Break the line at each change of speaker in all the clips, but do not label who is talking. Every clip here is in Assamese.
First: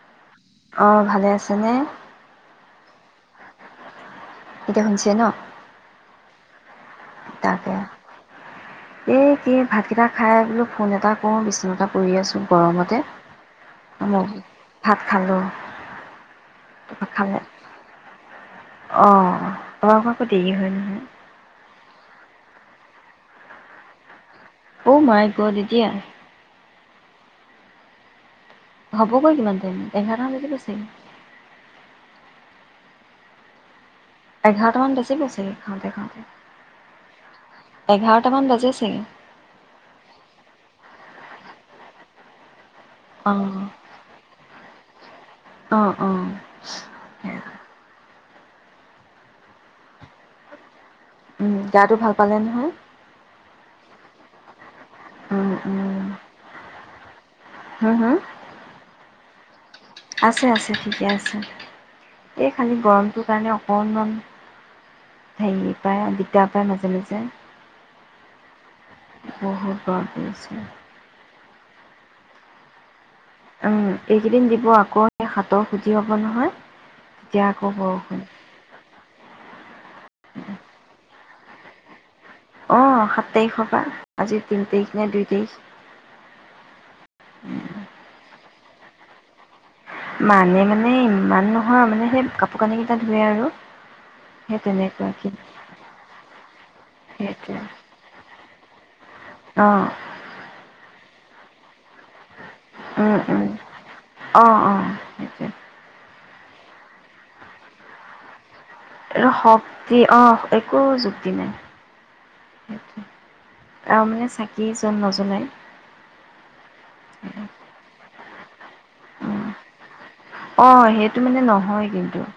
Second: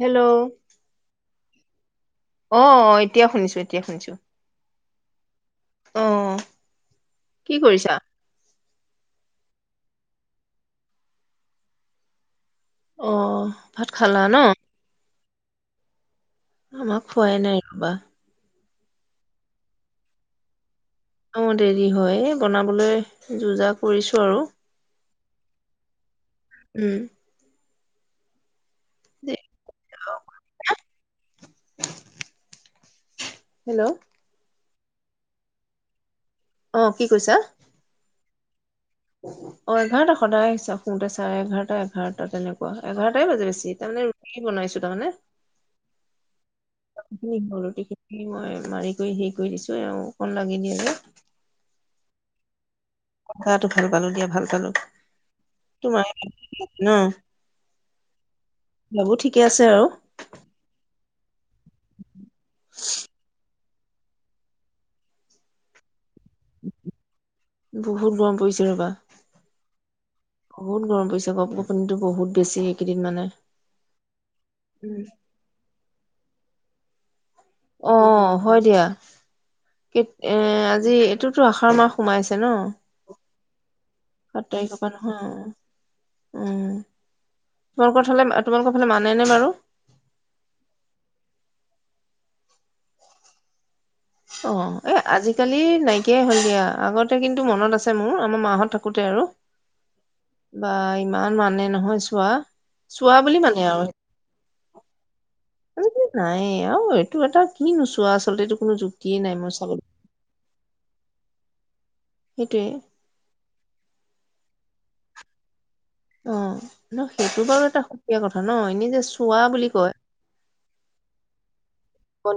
হেল্ল'
অ অ ভালে আছে, যেনে-
অঁ, অঁ এতিয়া শুনিছো, এতিয়া শুনিছো।
এতিয়া হুনিছে হৈছে ন?
অঁ কি
তাকে।
কৰিছা?
এই কি ভাতকেইটা খাই বোলো, ফোন এটা কৰো। বিচনাতে পৰি আছো।
অহ, ভাত খালা নহ
ভাত খালোঁ
আমায খোৱাই নাই ৰাতিপুৱা
অহ, আমাৰ আকৌ দেৰি হয়।
অহ দেৰি হয়, এহ বনাবলৈ যো, জা কৰিছোঁ আৰু
অহ মাই গত এতিয়া
উম
হবগৈ কিমান টাইম, এঘাৰটা বাজি গৈছে।
হেল্ল
এঘাৰটা মান বাজিব ছাগে, খাওঁতে খাওঁতে
অহ, কি কৈছা?
এটা মান বাজে চাগে।
অহ এঘাৰটা সদায় হিচাপ কৰোঁতে চাৰে এঘাৰটা, এঘাৰটা তেনেকুৱা শোৱা এঘাৰটাই বাজে
অ'
বেছি, তাৰমানে, ৰুটি বনাইছো তাৰমানে,
অ' অ'
হল ৰুটি খিনি এই মই মাৰি, কৰি হেই কৰি দিছোঁ। এওঁ অকণ লাগি দিয়ে যে।
উম, গাতটো ভাল পালে নহয়?
গাটো ভাল পালোঁ দিয়া, ভাল পালোঁ।
উম, উম।
তোমাৰ ন'
হু, হু?
বাবু ঠিক- কি আছে আৰু?
আছে, আছে, ঠিকে আছে। এই খালি গৰমটোৰ কাৰণে অকণ অকণমান হেৰি পায় দিগদাৰ। পাই মাজে, মাজে।
বহুত গৰম পৰিছে। ৰ'বা।
বহুত গৰম পৰিছে।
গপ গপনি টো বহুত বেছি। এইকেইদিন মানে,
উম, এইকেইদিন দিব আকৌ সাঠ- খুজি হ'ব নহয়। তেতিয়া আকৌ বৰষুণ।
অ' হয় দিয়া। কে এ আজি এইটোট টো আসাৰ মাহ। সোমাইছে ন।
এক তাৰিখৰ পৰা। আজি
সাত
তিনি
তাৰিখৰ
তাৰিখ
পৰা
নে দুই তাৰিখ।
নহয় উম, তোমালোকত হ'লে তোমালোকৰ ফালে মানে নে বাৰু?
মানে মানে ইমান নহয়, মানে সেই কাপোৰ কানি কেইটা ধোৱে আৰু। সেই
অ' এ
তেনেকুৱা কি
আজিকালি নাইকিয়াই হ'ল দিয়া। আগতে কিন্তু
সেইটোৱে
মনত আছে মোৰ আমাৰ মাহঁত থাকোতে আৰু
অ
বা ইমান মানে নহয় চোৱা। চোৱা
উম,
বুলি
উম,
মানে আৰু
অ' অ' সেইটোৱে।
আজিকালি নাই আৰু এইটো এটা কি নো চোৱা আচলতে এইটো কোনো যুক্তি
অহ' শক্তি অ' একো যুক্তি নাই।
সেইটোৱে
আৰু মানে চা [unintelligible] [unintelligible] নজনাই
অ' ন সেইটো বাৰু এটা। এয়া কথা ন! এনেই যে, চোৱা বুলি কয়।
অ', সেইটো মানে নহয় কিন্তু,
ব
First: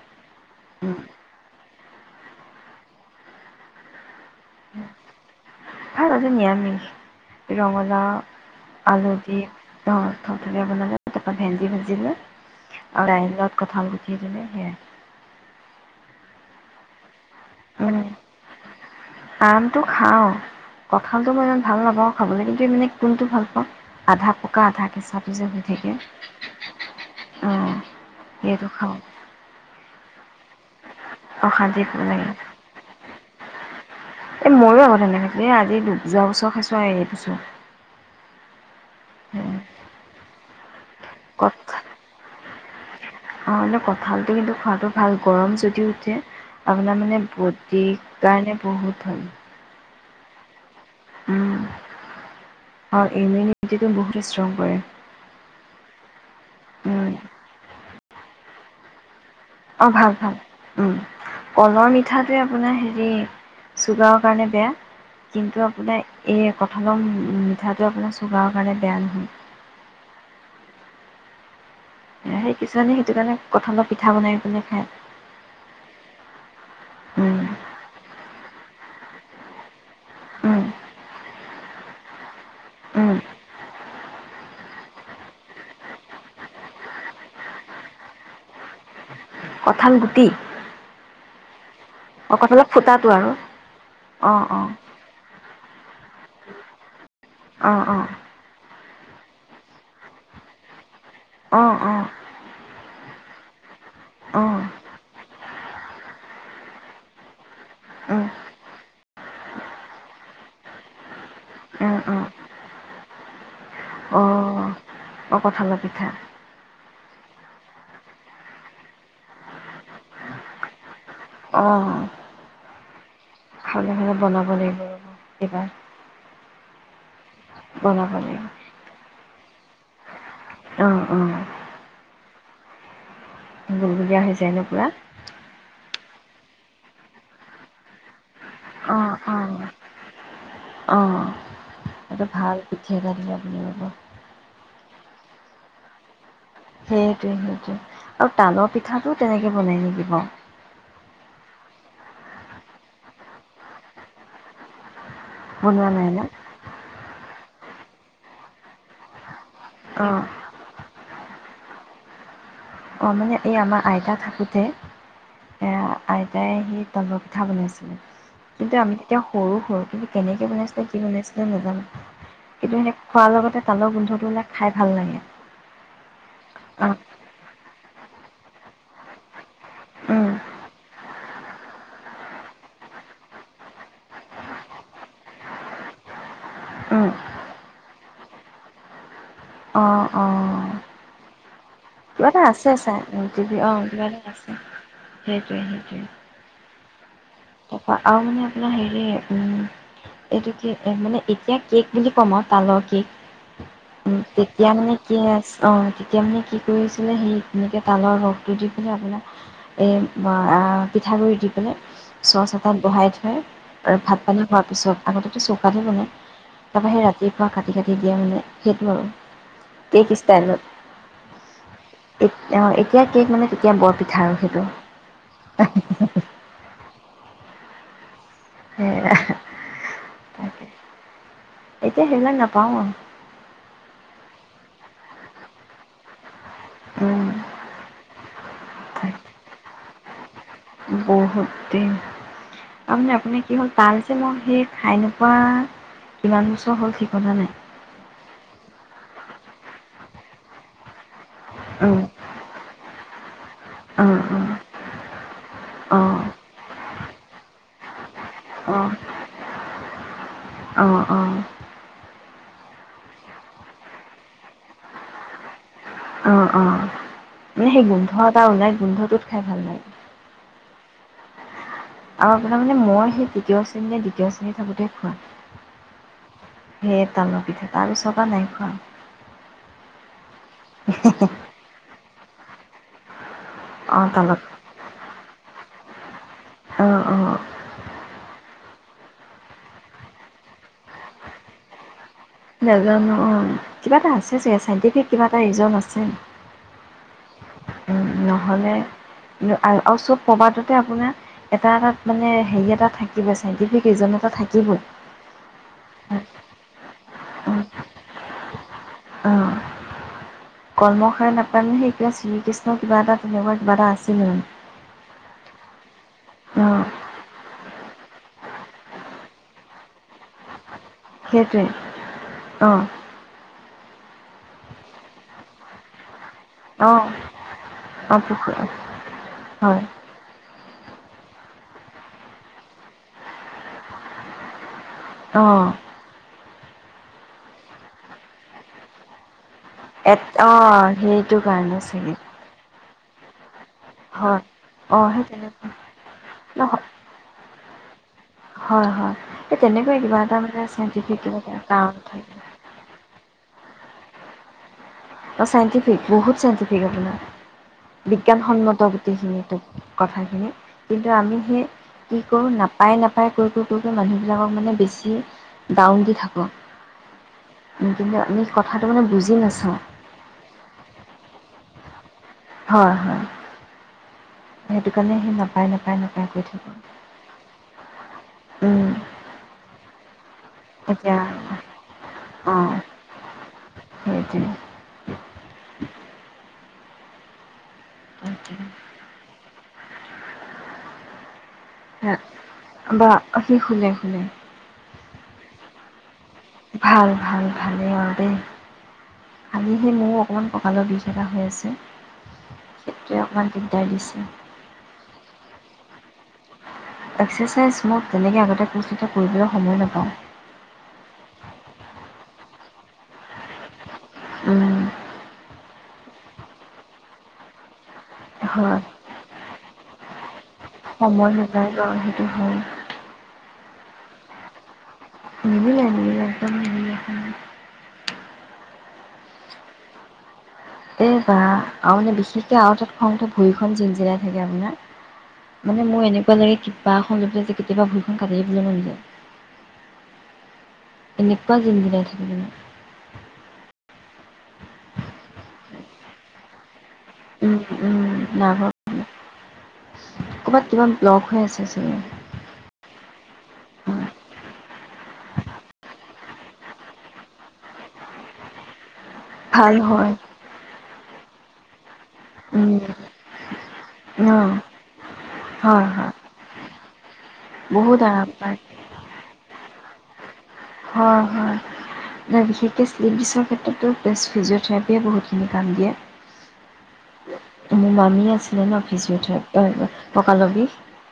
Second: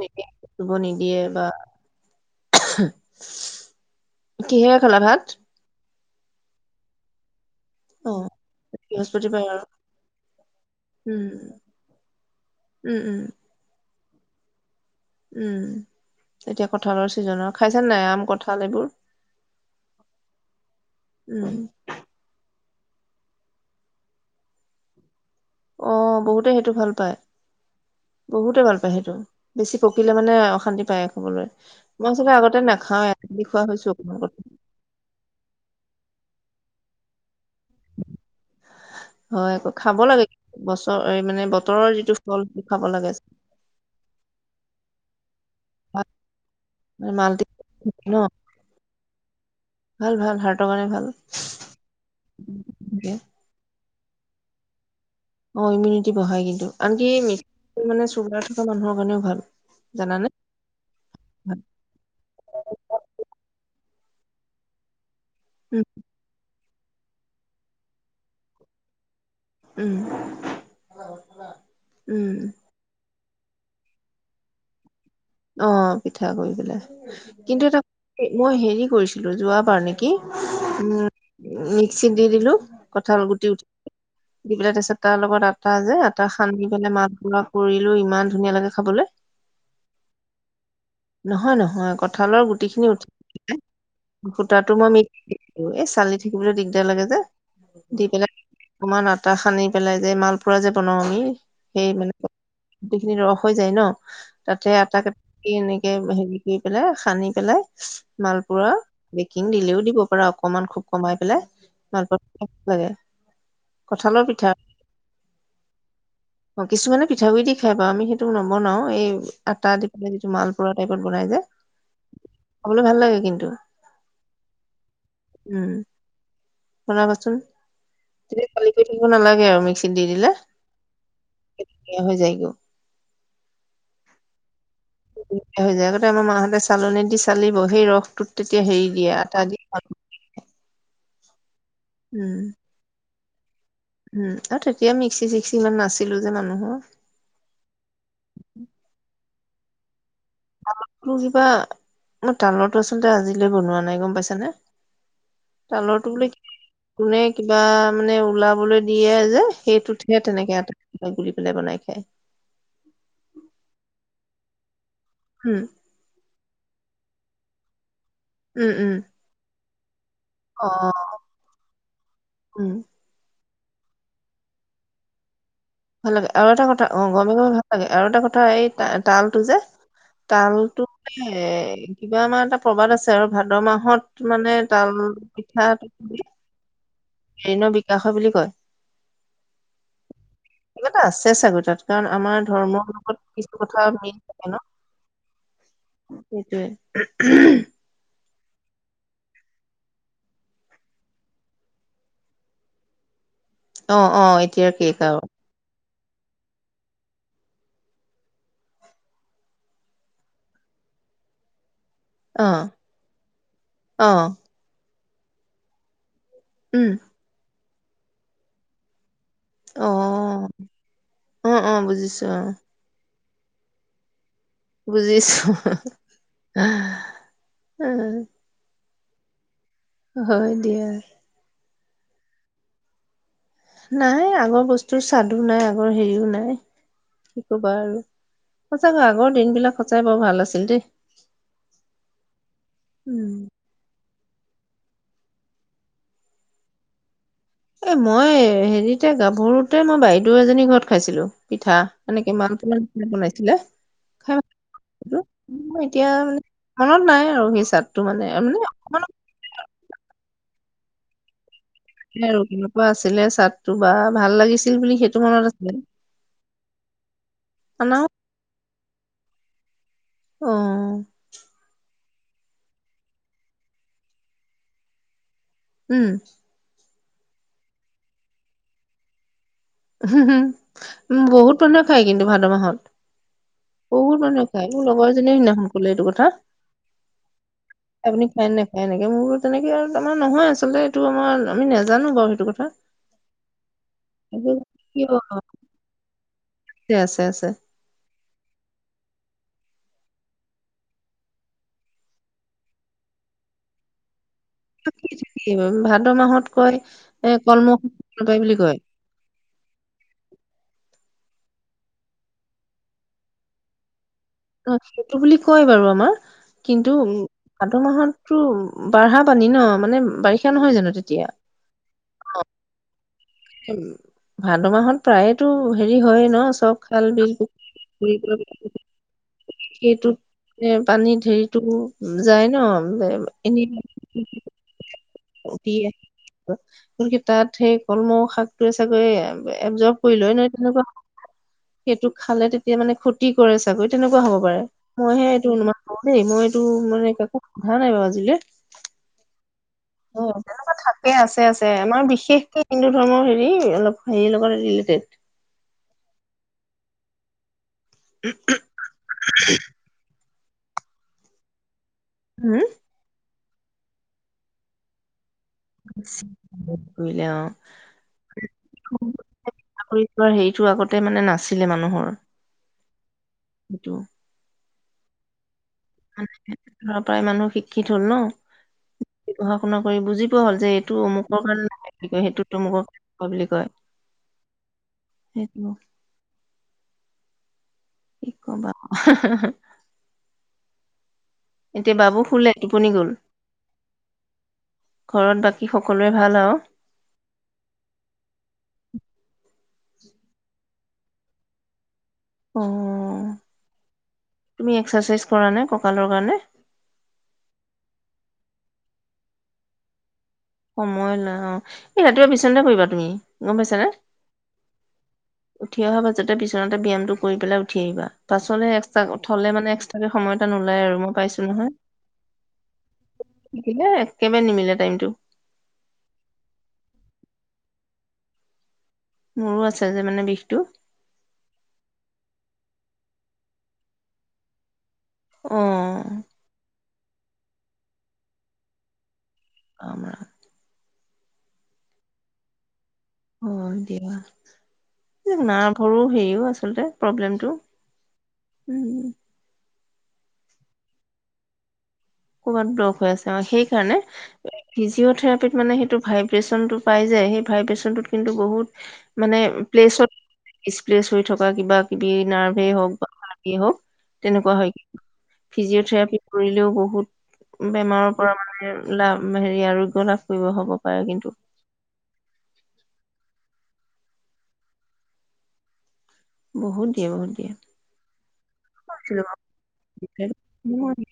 উম।
[inaudible] কিহে খালা ভাত?
ভাত আজি নিৰামিষ।
অ
ৰঙালাও আলু দি
বৃহস্পতিবাৰ আৰু
থৰথৰৈ বনালে
উম
তাৰপৰা ভেন্দী ভাজি লৈ
উম
আৰু
উম
দইলত কঁঠাল। [unintelligible]
উম এতিয়া কঠালৰ চি
আমটো খাও কঠালটো মই
উম
ইমান ভাল নাপাওঁ খাবলৈ কিন্তু ই কোনটো ভাল পাওঁ আধা পকা আধা কেঁচা।
অ', বহুতে সেইটো ভাল পায়
অ'
বহুতে
সেইটো
ভাল পায়
খাওঁ।
সেইটো বেছি পকিলে মানে অশান্তি পায় খাবলৈ
অশান্তি
মই
লাগে
আচলতে আগতে নাখাও এ খোৱা হৈছো অকমান।
এই ময়ো আগত এনেকে খাইছিলোঁ এই আজি দু যোৱা বছৰ খাইছোঁ আৰু এই বছৰ।
হয় আকৌ খাব লাগে। বছ মানে
কঠ
বতৰৰ যিটো ফল খাব লাগে।
অ', হলে কঁঠালটো কিন্তু খোৱাটো ভাল। গৰম যদি উঠে আপোনাৰ মানে
মাল্টি
বডী
ন
কাৰণে বহুত ভাল।
ভাল ভাল হ
উম অ', এইনে তেওঁ ইমিউনিটি ষ্ট্ৰং কৰে।
অ', ইমিউনিটি বঢ়াই কিন্তু আনকি
উম,
ম মানে চুগাৰ থকা মানুহৰ কাৰণেও ভাল।
অ', ভাল
জানানে
ভাল উম কলৰ মিঠাতে আপোনাৰ হেৰি চুগাৰৰ কাৰণে বেয়া। কিন্তু
উম
আপোনাৰ এই কঠালৰ মিঠাটোৱে আপোনাৰ চুগাৰৰ কাৰণে বেয়া নহয়।
উম। উম
এ সেই কিছুমান সেইটো কাৰণে কঠালৰ পিঠা বনাই পিনে খায়।
অ', পিঠা কৰি পেলাই
উম,
কিন্তু এটা মই হেৰি কৰিছো। ছিলো যোৱা বাৰ নেকি
উম,
কি উম মিক্সিত দি দিলো
উম,
কথাল গুটি উঠি দি পেলাই তাৰপাছত তাৰ লগত আটা যে, আটা সানি পেলাই [unintelligible] কৰিলোঁ ইমান ধুনীয়া লাগে খাবলে
কঁঠাল গুটি
নহয়, নহয়
অ,
কঁঠালৰ গুটিখিনি
ফুটাটো আৰু
[unintelligible]
অ, অ,
মই মিক এই চালি থাকিবলৈ দিগদাৰ লাগে যে
অ, অ,
দি পেলাই অকমান আটা সানি পেলাই যে, মালপুৰা যে, বনাওঁ
অ, অ,
[unintelligible] খিনি ৰস হৈ যায় ন।
অ,
তাতে আটা এনেকে হেৰি কৰি পেলাই সানি পেলাই
উম,
মালপুৰা বেকিং দিলেও দিব পাৰা অকমান খুব কমাই পেলাই,
উম, উম,
[unintelligible] লাগে
অ,
কঁঠালৰ পিঠা।
অ', কঁঠালৰ পিঠা
পিঠাগুড়ি দি খাই পা আমি সেইটো নবনাওঁ এই আটা দি পেলাই যিটো মালপুৰা টাইপত বনাই যে
অ'
খাবলৈ ভাল লাগে কিন্তু।
[unintelligible] বনাব লাগিব ৰব, কিবা।
উম বনাবাচোন।
লাগিব
[unintelligible] খালি কৰি থাকিব নালাগে। [unintelligible] মিক্সিত দি দিলে।
অ', অ'।
বেয়া হৈ যায় গৈ।
বেয়া হৈ যায় ন' পুৰা?
[unintelligible] যায়। আগতে আমাৰ মাহঁতে চালনী দি চালিব, সেই ৰসটোত তেতিয়া হেৰি দিয়ে
অঁ
আটা
অঁ
দি [unintelligible]
অঁ এইটো
উম
ভাল পৃথি এটা দিয়ক।
উম, আৰু তেতিয়া মিক্সি চিক্সি ইমান নাছিলো যে মানুহৰ
সেইটোৱে সেইটোৱে। আৰু তালৰ পিঠাটো তেনেকৈ বনায় নেকি বাৰু?
[unintelligible] কিবা, মই তালৰটো আচলতে আজিলৈ বনোৱা নাই গম পাইছানে।
বনোৱা নাই
তালৰটো
ন
বোলে, কোনে কিবা মানে ওলাবলৈ দিয়ে যে।
অঁ
সেইটোতহে তেনেকে এটা হেই বুলি পেলাই বনাই খায়।
অ', মানে এই আমাৰ আইতা থাকোঁতে
উম
এয়া আইতা [unintelligible] সেই তালৰ পিঠা বনাইছিলে।
উম
কিন্তু
উম
আমি তেতিয়া সৰু- সৰু। কেনেকে
অ
বনাইছিলে কি বনাইছিলে নাজানো
উম
কিন্তু সেই খোৱাৰ লগতে। তালৰ গোন্ধবোৰ মানে খাই ভাল লাগে।
ভাল লাগে আৰু এটা কথা অহ ', গৰমে -গৰমে ভাল লাগে। আৰু এটা কথা এই তালটো যে তালটো কিবা আমাৰ এটা প্ৰবাদ আছে আৰু ভাদ মাহত মানে তাল পিঠাটো।
অঁ
ঋণৰ বিকাশ হয় বুলি কয়
অঁ অঁ
কিবা এটা আছে চাগৈ তাত। কাৰণ
কিবা
আমাৰ
এটা আছে
ধৰ্মৰ
চাই
লগত
অহ
কিছু কথা
', কিবা
মিল
এটা
থাকে
আছে
ন
সেইটোৱে - সেইটোৱে।
উহ - উহ।
তাৰপা আৰু মানে আপোনাৰ হেৰি উম, এইটো কি মানে এতিয়া কেক বুলি কম আও তালৰ কেক
অ
উম,
অ
তেতিয়া
এতিয়াৰ
মানে
কেক
কি
আৰু
আছ অহ ', তেতিয়া মানে কি কৰি আছিলে সেই এনেকৈ তালৰ ৰসটো দি পেলাই আপোনাক এই পিঠাগুড়ি দি পেলাই।
অ
চচ এটাত বহাই থয় আৰু
অ
ভাত পানী হোৱাৰ পিছত আগতেতো চৌকাত হে বনাই। তাৰপৰা
উম
সেই ৰাতিপুৱা কাট কাটি- কাটি দিয়া মানে সেইটো আৰু।
অ
কেক বিছটা আনিলো
অ অ বুজিছো
এ
অ
অহ ', এতিয়া কেক মানে, তেতিয়া বৰ পিঠা আৰু সেই
বুজিছো। উম।
সেয়া
হয়
তাকে
দিয়া।
এতিয়া সেইবিলাক নাপাও আৰু।
নাই, আগৰ বস্তুৰ স্বাদো নাই, আগৰ হেৰিও নাই।
উম
কি কবা আৰু সচাকৈ আগৰ দিন বিলাক সচাই বৰ ভাল আছে।
বহুত দিন আমি
উম
আপুনি কি হ'ল, তাল মই সেই খাই নোপোৱা ইমান বছৰ হ'ল ঠিকনা নাই।
এ, মই হেৰিতে গাভৰুতে মই বাইদেউ এজনী ঘৰত খাইছিলো। পিঠা,
উম
এনেকে ইমান বনাইছিলে
উম
খাই
উম
ভ এতিয়া
অঁ
মনত নাই আৰু সেই চাদটো মানে
অঁ
[unintelligible]
অঁ
আৰু কেনেকুৱা আছিলে চাৰ্টো বা ভাল লাগিছিল বুলি সেইটো মনত আছিল।
অঁ অঁ অঁ মানে সেই গোন্ধ এটা ওলাই, গোন্ধটোত খাই ভাল লাগে।
অহ ',
আৰু আপোনাৰ মানে মই সেই তৃতীয় শ্ৰেণীৰ, দ্বিতীয় শ্ৰেণী থাকোতে খোৱা।
উম।
সেই তালৰ পিঠা আৰু চবা নাই খোৱা।
হম- হম। উম, বহুত মানুহে খাই কিন্তু, ভাদ মাহত
অঁ
বহুত
তালত
মানুহ খায় মোৰ লগৰ এজনী কোনে সিদিনাখন কলে এইটো কথা
অঁ অঁ
আপুনি খায় নেখায় এনেকে? মোৰ তেনেকে আৰু তোমাৰ নহয় আচলতে এইটো আমাৰ আমি নাজানো বাৰু। সেইটো কথা
নাজানো, অঁ কিবা এটা আছে চাগে চাইণ্টিফিক
কিয়
কিবা এটা ৰিজন আছে।
আছে, আছে, আছে।
উম, নহ'লে আৰু চব প্ৰবাদতে আপোনাৰ এটা এটাত মানে হেৰি এটা থাকিব, চাইণ্টিফিক ৰিজন এটা থাকিব।
[unintelligible] ভাদ মাহত কয় এ কলমৌ নাখায় বুলি কয়।
কলমৌ শাক নাখায় মানে সেই শ্ৰীকৃষ্ণৰ কিবা এটা তেনেকুৱা কিবা এটা আছিলে মানে
অঁ সেইটো বুলি কয় বাৰু আমাৰ।
অ'
কিন্তু ভাদ মাহতো বঢ়া পানী ন মানে বাৰিষা নহয় জানো? তেতিয়া
সেইটোৱে, অঁ
ভাদ মাহত প্ৰায়েতো, হেৰি, হয়ে ন? চব
অ'
খাল
অ' পুখুৰী
বিল
হয়
সেইটো। এ পানী হেৰিতো যায় ন এনে
অঁ
গতিকে তাত সেই কলমৌ শাকটোয়ে চাগৈ এবজৰ্ব কৰি লয় ন
অঁ সেইটো কাৰণে চাগে
এতিয়া মানে ক্ষতি কৰিছে চাগৈ তেনেকুৱা হ'ব
হয়।
পাৰে
অ' সেই
মইহে এইটো
তেনেকুৱা
অনুমান কৰো দেই মই এইটো
নহয়
মানে কাকো ভাল লাগিব ভাজিলে
হয় হয় তেনেকুৱাই কিবা এটা মানে
তেনেকুৱা
আছে
থাকে
বিশেষ কিবা
আছে
এটা কাৰণ থাকে
এ অলপ হেৰি লগত ৰিলেটেড
চাইণ্টিফিক বহুত চাইণ্টিফিক আপোনাৰ বিজ্ঞানসন্মত গোটেইখিনি তথ্য কথাখিনি কিন্তু আমি হে কি কৰো
উম,
নাপায় নাপায় কৈ কৈ মানে মানুহবিলাকক মানে বেছি ডাউন দি থাকো
কৰিলে অ',
কিন্তু আমি কথাটো মানে বুজি নাচাও
চাকৰি হেৰিটো আগতে মানে নাছিলে মানুহৰ
হয় হয়
সেইটো।
সেইটো কাৰণে সি নাপায় নাপায় নাপায় কৈ থাকোঁ
নাপাই মানুহ শিক্ষিত হল ন
উম
সম্পূৰ্ণকৈ বুজি হ'ল যে এইটো
এতিয়া
অমুকৰ কাৰণে, কিয় সেইটোত
অঁ
তুমুক বুলি কয়।
[unintelligible]
হেত ম [unintelligible] কি কবা ক, এতিয়া বাবু শুলে? টোপনি গ'ল?
বা সি শুলে শুলে,
ঘৰত বাকী সকলোৱে ভাল আৰু,
ভাল ভাল ভালেই আৰু দেই, আজি হে ময়ো অকমান ক লৰ বিশ এটা হৈ আছে।
অ
সেইটোৱে অকণমান দিগদাৰ দিছে
তুমি এক্সেচাইজ কৰা নাই ক ককালৰ কাৰণে,
এক্সেচাইজ মোক তেনেকে আগতে কৰিছিলো, এতিয়া কৰিবলৈ সময় নাপাওঁ।
সময় নাই অ, এই ৰাতিপুৱা বিচনা কৰিবা তুমি গম পাইছানে?
উম।
উঠি অহাৰ পাছতে বিছনাতে ব্যায়ামটো কৰি পেলাই উঠি আহিবা, পাছলে
হয়
এক্স্ৰ উ থলে মানে এক্সট্ৰাকে সময়। এটা নোলায় আৰু মই
সময়
পাইছো
নযায় ন সেইটো হয়
নিমিলে একেবাৰে নিমিলে টাইম টো
নিমিলে নিমিলে একদম নিমিলে সময়।
মোৰো আছে যে মানে বিষটো
আও মানে বিশেষকে আও তাত খঙ উঠে ভৰিখন জিন জিলাই থাকে আপোনাৰ মানে মোৰ
অ'
এনেকুৱা লাগে কিব কিবা খন লৈ যে কেতিয়াবা ভূইখন কাটিদিবলে মন যায়।
আমাৰ।
এনে কোৱা জিনজিনাই থাকে মানে
উম দিয়া নাৰ্ভৰো হেৰিও আচলতে প্ৰব্লেমটো।
উম, উম,
উম।
ক'বাত কিবা লগ হৈ আছে চাগে
ক'ৰবাত ব্লক হৈ আছে আ সেইকাৰণে
হয়,
ফিজিঅ'থেৰাপিত মানে সেইটো ভাইব্ৰেচন টো পাই যে সেই ভাইব্ৰেচনটোত কিন্তু বহুত মানে
ভাল হয়।
প্লেছত ইচ প্লেছ হৈ থকা কিবা কিবি নাৰ্ভেই
উম,
হওক বা ভালেই হওক
অ',
তেনেকুৱা হয় কি
হয়, হয়
ফিজিঅথেৰাপি কৰিলেও বহুত। বহুত
বহুত
বেমাৰৰ
আৰাম
পৰা
পায়।
মানে লাভ হেৰি আৰু [unintelligible]
হয় হয় ন বিশেষকে [unintelligible] এই ক্ষেত্ৰতো পেষ্ট ফিজঅ'থেৰাপিয়েও বহুতখিনি কাম দিয়ে।
বহুত দিয়ে বহুত দিয়ে।
মোৰ মামী আছিলে ন
খাইছিলো
ফিজিঅ'থে এ ককালৰ বিষ
মই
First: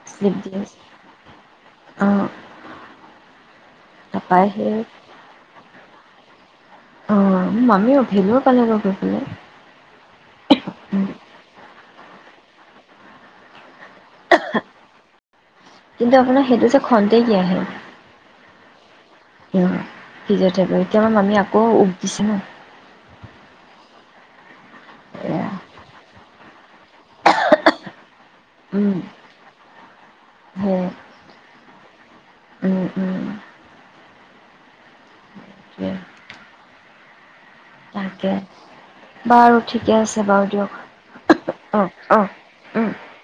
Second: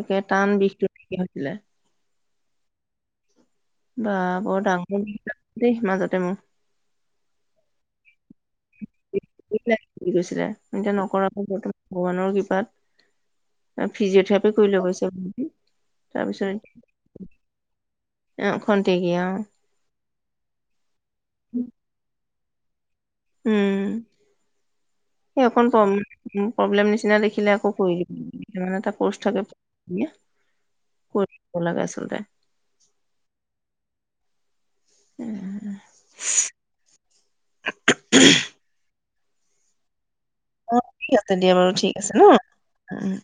একে
শ্লিপ
টান
দিয়ে।
বিষটো নাইকিয়া হৈছিলে
অ।
বা বৰ
সেই
ডাঙৰ। দে মাজতে মোক
মামি অভেলত। কেনেকৈ গৈ পালে
কি গৈছিলে? এতিয়া নকৰা [unintelligible] ভগৱানৰ কৃপাত অ ফিজিঅথেৰাপি কৰিলো গৈ [unintelligible]
কিন্তু আপোনাৰ সেইটো যে খন্তেকিয়া হে
অ খন্তেকীয়া অ
ফিজিঅথেৰাপি এতিয়া আমাৰ মামী আকৌ উভ দিছে ন।
উম
এয়া
অকন প্ৰব প্ৰব্লেম্ নিচিনা দেখিলে আকৌ কৰি দিয়ে কেইদিনমান‌ৰ এটা
উম
কোৰ্স থাকে
সেই
কৰি দিব লাগে আচলতে।
উম উম
উম।
তাকে
[unintelligible]
বাৰু ঠিকে আছে। বাৰু দিয়ক
অ ঠিক আছে দিয়া বাৰু
অঁ
ঠিক আছে ন
অঁ
উম